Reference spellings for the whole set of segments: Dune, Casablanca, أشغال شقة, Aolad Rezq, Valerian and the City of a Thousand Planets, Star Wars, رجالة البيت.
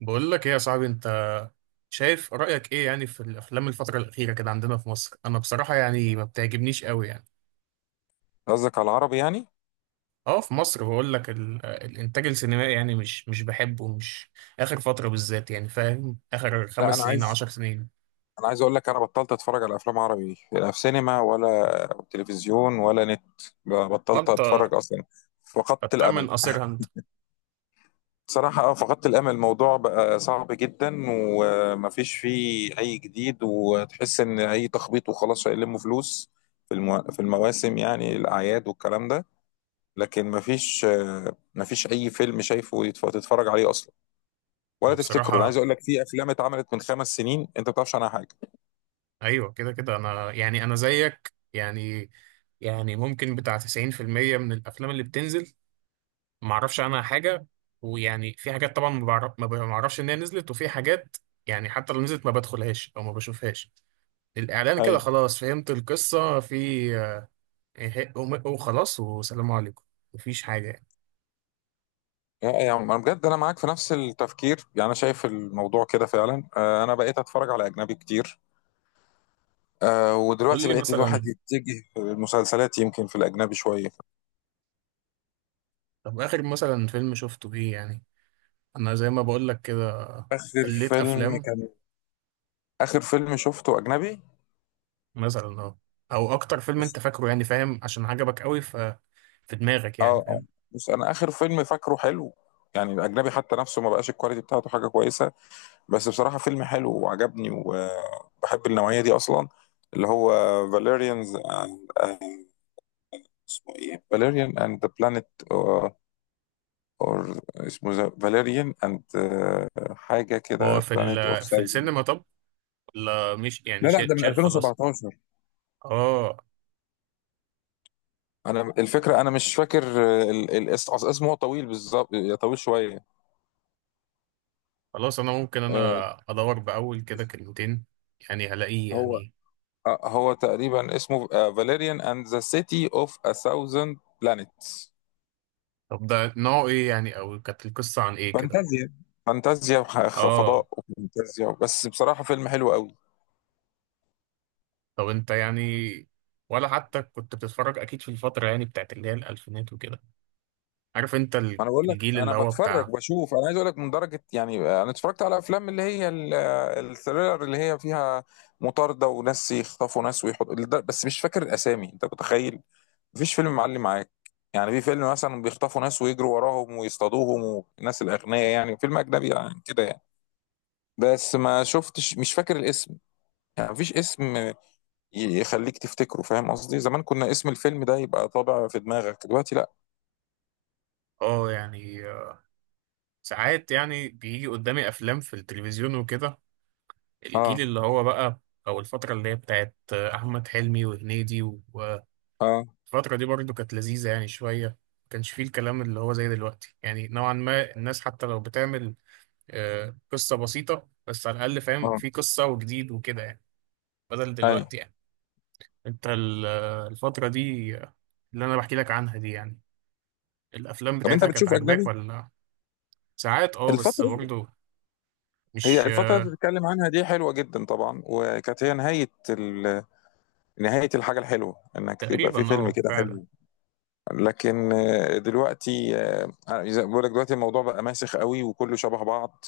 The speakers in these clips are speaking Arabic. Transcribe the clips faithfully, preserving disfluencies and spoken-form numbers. بقول لك ايه يا صاحبي، انت شايف رأيك ايه يعني في الافلام الفترة الأخيرة كده عندنا في مصر؟ انا بصراحة يعني ما بتعجبنيش قوي يعني. قصدك على العربي يعني. اه في مصر بقول لك ال- الانتاج السينمائي يعني مش مش بحبه، مش اخر فترة بالذات يعني، فاهم، اخر لا، خمس انا سنين عايز عشر سنين. انا عايز اقول لك انا بطلت اتفرج على افلام عربي، لا في سينما ولا تلفزيون ولا نت. ب- بطلت وانت اتفرج اصلا، فقدت الامل. بتأمن قصيرها انت. صراحة اه فقدت الامل. الموضوع بقى صعب جدا ومفيش فيه اي جديد، وتحس ان اي تخبيط وخلاص هيلموا فلوس في المو... في المواسم، يعني الاعياد والكلام ده. لكن مفيش، آه، مفيش اي فيلم شايفه يتف- تتفرج عليه اصلا ولا تفتكره. انا عايز وبصراحة، اقول لك في افلام اتعملت من خمس سنين انت ما تعرفش عنها حاجة. ايوه كده كده انا يعني انا زيك يعني. يعني ممكن بتاع تسعين في المية من الافلام اللي بتنزل ما اعرفش عنها حاجه. ويعني في حاجات طبعا ما بعرف ما بعرفش ان هي نزلت، وفي حاجات يعني حتى لو نزلت ما بدخلهاش او ما بشوفهاش. الاعلان كده ايوه. خلاص فهمت القصه في، إيه- وم- وخلاص وسلام عليكم. مفيش حاجه يعني. آه، يعني انا بجد انا معاك في نفس التفكير، يعني انا شايف الموضوع كده فعلا. آه، انا بقيت اتفرج على اجنبي كتير. آه، قول ودلوقتي لي بقيت الواحد مثلا، يتجه المسلسلات يمكن في الاجنبي شويه. طب اخر مثلا فيلم شفته ايه يعني؟ انا زي ما بقول لك كده، اخر قليت فيلم افلام، كان اخر فيلم شفته اجنبي. مثلا اه، او اكتر فيلم انت بس فاكره يعني، فاهم، عشان عجبك قوي ف في دماغك اه يعني، اه فاهم. بس انا اخر فيلم فاكره حلو، يعني الاجنبي حتى نفسه ما بقاش الكواليتي بتاعته حاجه كويسه. بس بصراحه فيلم حلو وعجبني وبحب النوعيه دي اصلا، اللي هو فاليريانز. اسمه ايه، فاليريان اند ذا بلانيت، اور اسمه ذا- فاليريان اند، آه، حاجه هو كده، في بلانيت اوف ال... في ساوزن. السينما طب، ولا مش لا يعني لا، شا- ده من شال خلاص؟ ألفين وسبعتاشر. اه. انا الفكره انا مش فاكر، آه، ال- ال- اس- أصل اسمه هو طويل بالظبط، آه، طويل شويه. خلاص، انا ممكن آه، انا ادور باول كده اس- كلمتين يعني هلاقيه هو يعني. آه، هو تقريبا اسمه فاليريان اند ذا سيتي اوف ا ثاوزند بلانيتس. طب ده نوعه ايه يعني، او كانت القصة عن ايه كده؟ فانتازيا، فانتازيا ح- اه. فضاء وفانتازيا، بس بصراحه فيلم حلو قوي. طب انت يعني، ولا حتى كنت بتتفرج؟ اكيد في الفترة يعني بتاعت اللي هي الالفينات وكده، عارف انت ما ال- انا بقول لك، الجيل انا اللي هو بتفرج بتاع، بشوف، انا عايز اقول لك من درجه، يعني انا اتفرجت على افلام اللي هي ال- الثريلر، اللي هي فيها مطارده وناس يخطفوا ناس ويحطوا ده- بس مش فاكر الاسامي، انت متخيل؟ مفيش فيلم معلي معاك. يعني في فيلم مثلا بيخطفوا ناس ويجروا وراهم ويصطادوهم، والناس الاغنياء، يعني فيلم اجنبي يعني كده يعني. بس ما شفتش، مش فاكر الاسم. يعني مفيش اسم يخليك تفتكره، فاهم قصدي؟ زمان كنا اسم الفيلم ده يبقى طابع في دماغك، دلوقتي لا. اه يعني آه، ساعات يعني بيجي قدامي افلام في التلفزيون وكده، الجيل اه. اللي هو بقى، او الفترة اللي هي بتاعت آه، احمد حلمي وهنيدي. اه. الفترة دي برضو كانت لذيذة يعني شوية، ما كانش فيه الكلام اللي هو زي دلوقتي يعني، نوعا ما الناس حتى لو بتعمل آه، قصة بسيطة، بس على الأقل فاهم اه. في قصة وجديد وكده يعني، بدل اي. دلوقتي يعني. أنت ال- آه، الفترة دي، آه، اللي أنا بحكي لك عنها دي، يعني الأفلام طب انت بتاعتها كانت بتشوف عاجباك اجنبي ولا؟ ساعات أه، بس الفترة؟ برضو مش هي الفترة آه، اللي بتتكلم عنها دي حلوة جدا طبعا، وكانت هي نهاية ال... نهاية الحاجة الحلوة، انك يبقى تقريبا في فيلم أه، كده فعلا. حلو. لكن آه، دلوقتي، آه، زي ما بقول لك دلوقتي الموضوع بقى ماسخ قوي وكله شبه بعض.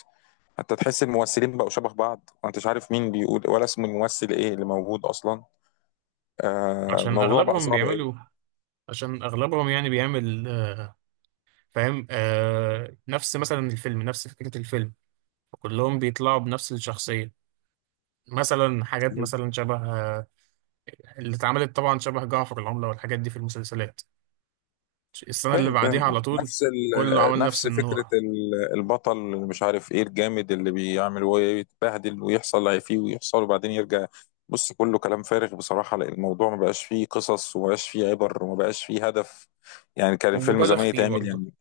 حتى تحس الممثلين بقوا شبه بعض وانت مش عارف مين بيقول ولا اسم الممثل ايه اللي موجود اصلا. آه، عشان الموضوع بقى أغلبهم صعب قوي. بيعملوا عشان أغلبهم يعني بيعمل، آه، فاهم، آه نفس مثلا الفيلم، نفس فكرة الفيلم، كلهم بيطلعوا بنفس الشخصية، مثلا حاجات مثلا شبه، آه، اللي اتعملت طبعا شبه جعفر العملة والحاجات دي في المسلسلات، السنة اللي فاهم، بعديها فاهم، على طول نفس كله ال... عمل نفس نفس فكرة النوع. ال- البطل اللي مش عارف ايه الجامد اللي بيعمل ويتبهدل ويحصل اللي هي فيه، ويحصل، وبعدين يرجع. بص كله كلام فارغ بصراحة، لأن الموضوع ما بقاش فيه قصص، وما بقاش فيه عبر، وما بقاش فيه هدف. يعني كان الفيلم ومبالغ زمان فيه يتعمل برضه، يعني.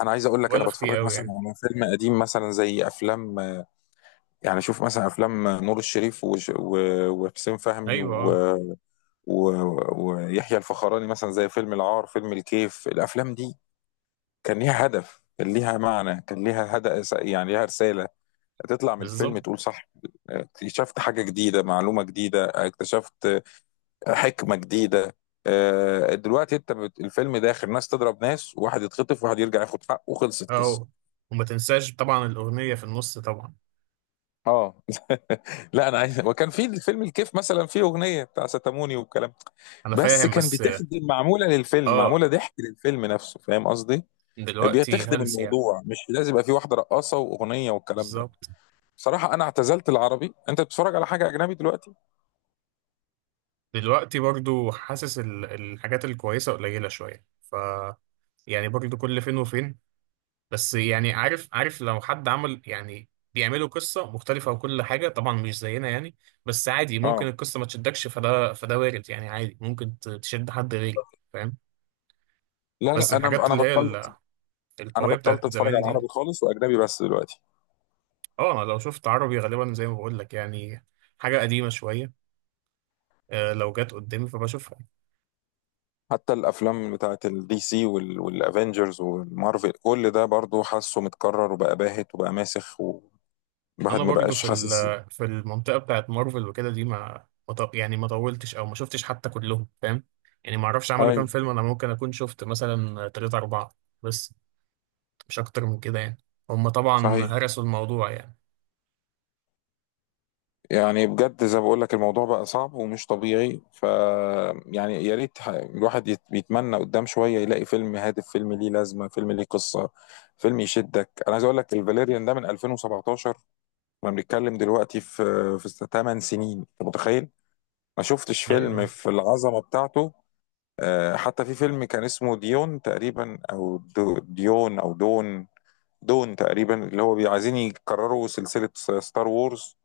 انا عايز اقول لك انا مبالغ فيه بتفرج قوي مثلا يعني. على فيلم قديم مثلا، زي افلام، يعني شوف مثلا افلام نور الشريف وش... و... وحسين فهمي ايوه آه، و... و... ويحيى الفخراني، مثلا زي فيلم العار، فيلم الكيف. الافلام دي كان ليها هدف، كان ليها معنى، كان ليها هدف، يعني ليها رسالة، تطلع من الفيلم بالظبط. تقول صح، اكتشفت حاجة جديدة، معلومة جديدة، اكتشفت حكمة جديدة. آه، دلوقتي انت بت- الفيلم داخل ناس تضرب ناس، واحد يتخطف، واحد يرجع ياخد حقه، وخلصت القصة. اه، وما تنساش طبعا الأغنية في النص طبعا. اه لا انا عايز، وكان في الفيلم الكيف مثلا فيه اغنيه بتاع ستاموني والكلام ده. انا بس فاهم، كان بس اه بتخدم، معموله للفيلم، آه، معموله ضحك للفيلم نفسه، فاهم قصدي؟ دلوقتي بتخدم هلس يعني. الموضوع، مش لازم يبقى في واحده رقاصه واغنيه والكلام ده. بالظبط. بصراحة أنا اعتزلت العربي، أنت بتتفرج على حاجة أجنبي دلوقتي؟ دلوقتي برضه حاسس ال- الحاجات الكويسة قليلة شوية، ف يعني برضه كل فين وفين. بس يعني عارف عارف لو حد عمل يعني، بيعملوا قصة مختلفة وكل حاجة طبعا مش زينا يعني. بس عادي ممكن أه. القصة ما تشدكش، فده فده وارد يعني، عادي ممكن ت- تشد حد غيري، فاهم. لا بس لا، أنا الحاجات أنا اللي هي بطلت، ال- أنا القوية بتاعت بطلت أتفرج على زمان دي، العربي خالص وأجنبي بس دلوقتي. اه انا لو شفت عربي غالبا زي ما بقول لك يعني حاجة قديمة شوية، آه، لو جت قدامي فبشوفها. حتى الأفلام بتاعة الدي سي وال... والأفينجرز والمارفل، كل ده برضو حاسه متكرر وبقى باهت وبقى ماسخ، والواحد انا ما برضو بقاش في حاسس. ال- في المنطقه بتاعت مارفل وكده دي ما ما ط- يعني ما طولتش، او ما شفتش حتى كلهم، فاهم. يعني ما اعرفش عملوا كام أيوه. فيلم، انا ممكن اكون شفت مثلا تلاتة اربعة، بس مش اكتر من كده يعني. هم طبعا صحيح، هرسوا الموضوع يعني. يعني بجد زي ما بقول لك الموضوع بقى صعب ومش طبيعي، ف يعني يا ريت ح- الواحد يت- بيتمنى قدام شويه يلاقي فيلم هادف، فيلم ليه لازمه، فيلم ليه قصه، فيلم يشدك. انا عايز اقول لك الفاليريان ده من ألفين وسبعتاشر، احنا بنتكلم دلوقتي في في 8 سنين، انت متخيل؟ ما شفتش فيلم ايوه. في العظمه بتاعته. آه، حتى في فيلم كان اسمه ديون تقريبا، او دو- ديون او دون دون تقريبا، اللي هو بي- عايزين يكرروا سلسله ستار وورز.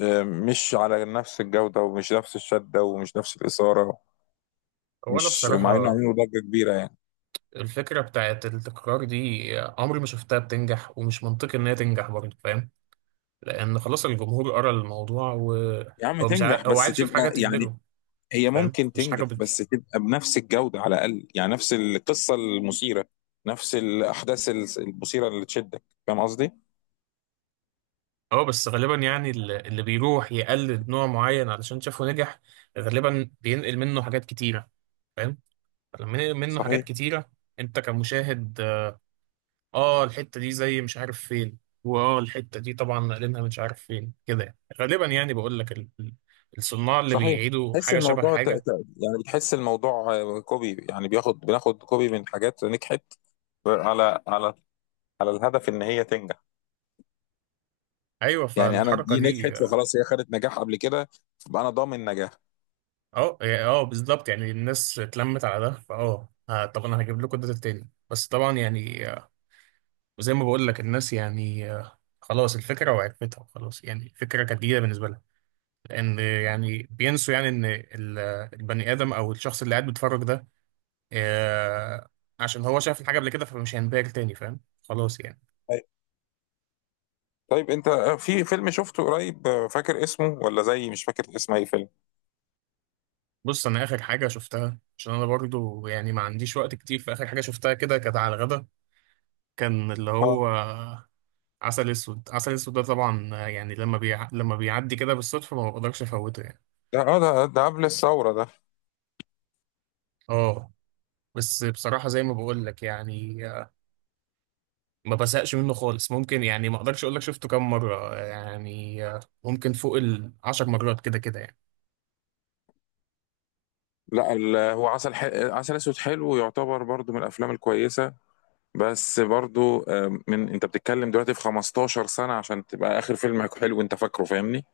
آه، مش على نفس الجودة، ومش نفس الشدة، ومش نفس الإثارة، هو انا مش مع إنه بصراحه، عملوا ضجة كبيرة يعني. الفكره بتاعت التكرار دي عمري ما شفتها بتنجح، ومش منطقي ان هي تنجح برضو، فاهم. لان خلاص الجمهور قرا الموضوع، يا عم وهو مش عا... تنجح، هو بس عايز يشوف حاجه تبقى يعني، تهبله، هي فاهم، ممكن مش تنجح حاجه. بس تبقى بنفس الجودة على الأقل، يعني نفس القصة المثيرة، نفس الأحداث المثيرة اللي تشدك، فاهم قصدي؟ اه بس غالبا يعني ال- اللي بيروح يقلد نوع معين علشان شافه نجح، غالبا بينقل منه حاجات كتيرة، فاهم. لما ينقل منه حاجات صحيح، كتيرة، انت كمشاهد، اه آه، الحتة دي زي مش عارف فين، واه، الحتة دي طبعا نقلنها مش عارف فين كده يعني. غالبا يعني بقول لك ال- ال- الصناع اللي صحيح. بيعيدوا تحس حاجة شبه الموضوع، ت... حاجة. ت... يعني بتحس الموضوع آه، كوبي، يعني بياخد بناخد كوبي من حاجات نجحت، على على على الهدف إن هي تنجح. ايوه، يعني أنا فالحركة دي نجحت، دي اه فخلاص هي خدت نجاح قبل كده، فبقى أنا ضامن نجاح. اه يعني، آه، بالظبط. يعني الناس اتلمت على ده، فاه آه، طب انا هجيب لكم ده تاني، بس طبعا يعني، آه، وزي ما بقول لك الناس يعني آه، خلاص الفكرة، وعرفتها خلاص، يعني الفكرة كانت جديدة بالنسبة لها. لأن يعني بينسوا يعني إن ال- البني آدم أو الشخص اللي قاعد بيتفرج ده، آه، عشان هو شاف الحاجة قبل كده فمش هينبهر تاني، فاهم خلاص يعني. طيب، طيب، انت في فيلم شفته قريب، آه، فاكر اسمه؟ ولا زي مش فاكر اسم اي فيلم؟ بص، أنا آخر حاجة شفتها، عشان أنا برضو يعني ما عنديش وقت كتير، فآخر حاجة شفتها كده كانت على الغدا، كان اللي هو اه. عسل أسود. عسل أسود ده طبعا آه، يعني لما بيع... لما بيعدي كده بالصدفة ما بقدرش أفوته يعني. ده اه ده ده قبل الثورة ده. اه، بس بصراحة زي ما بقول لك، يعني ما بزهقش منه خالص. ممكن يعني ما اقدرش اقول لك شفته كام مره يعني، آه، ممكن فوق العشر مرات كده كده يعني. لا، ال- هو عسل ح... عسل اسود حلو، يعتبر برضو من الافلام الكويسة. بس برضو، آه، من انت بتتكلم دلوقتي في 15 سنة عشان تبقى اخر فيلم حلو انت فاكره، فاهمني؟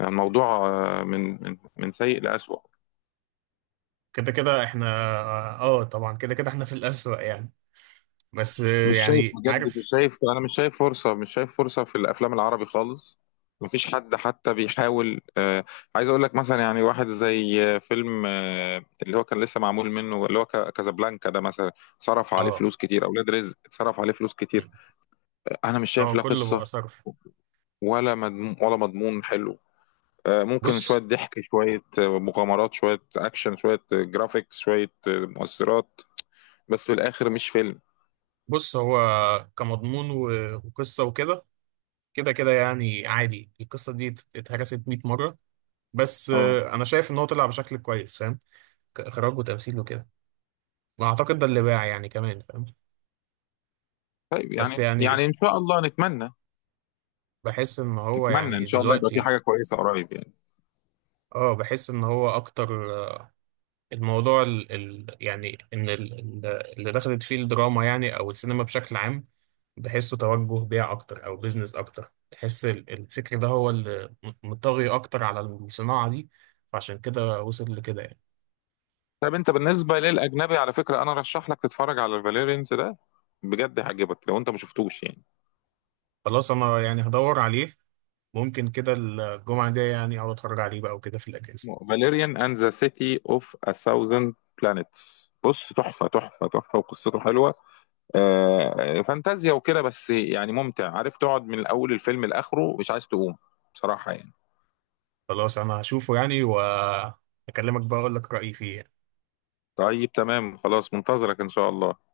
يعني الموضوع، آه، من من من سيء لأسوأ. كده كده احنا، اه آه، طبعا كده كده احنا في الأسوأ يعني. بس آه، مش شايف، يعني بجد عارف، مش شايف، انا مش شايف فرصه، مش شايف فرصه في الافلام العربي خالص. مفيش حد حتى بيحاول. آه عايز اقول لك مثلا، يعني واحد زي آه، فيلم، آه اللي هو كان لسه معمول منه، اللي هو ك- كازابلانكا ده مثلا، صرف عليه اه فلوس كتير، اولاد رزق صرف عليه فلوس كتير. آه، انا مش شايف اه، لا كله قصه، بقى صرف. ولا مضمون، ولا مضمون حلو. آه ممكن شويه بص ضحك، شويه آه، مغامرات، شويه اكشن، شويه آه، جرافيكس، شويه آه، مؤثرات، بس في الاخر مش فيلم. بص هو كمضمون و- وقصه وكده، كده كده يعني عادي القصه دي ات- اتهرست مية مره. بس اه. آه، انا شايف ان هو طلع بشكل كويس، فاهم، كاخراج وتمثيل وكده. واعتقد ده اللي باع يعني كمان، فاهم. طيب، بس يعني يعني يعني ان شاء الله نتمنى، بحس ان هو اتمنى ان يعني شاء الله يبقى في دلوقتي، حاجه كويسه قريب يعني. اه بحس ان هو اكتر، آه، الموضوع ال ال يعني ان ال ال- اللي دخلت فيه الدراما يعني، او السينما بشكل عام، بحسه توجه بيع اكتر او بيزنس اكتر. بحس ال- الفكر ده هو اللي م- مطغي اكتر على الصناعة دي، فعشان كده وصل لكده يعني. طب انت بالنسبه للاجنبي، على فكره انا رشح لك تتفرج على فاليرينز ده، بجد هيعجبك لو انت ما شفتوش يعني. خلاص انا يعني هدور عليه، ممكن كده الجمعة الجاية يعني اقعد اتفرج عليه بقى وكده في الاجازة. فاليريان اند ذا سيتي اوف ا ثاوزند بلانيتس. بص تحفه، تحفه، تحفه، وقصته حلوه. آه فانتازيا وكده، بس يعني ممتع، عارف تقعد من الاول الفيلم لاخره مش عايز تقوم، بصراحه يعني. خلاص انا هشوفه يعني، واكلمك بقى اقول لك رأيي فيه يعني. طيب تمام، خلاص منتظرك ان شاء الله.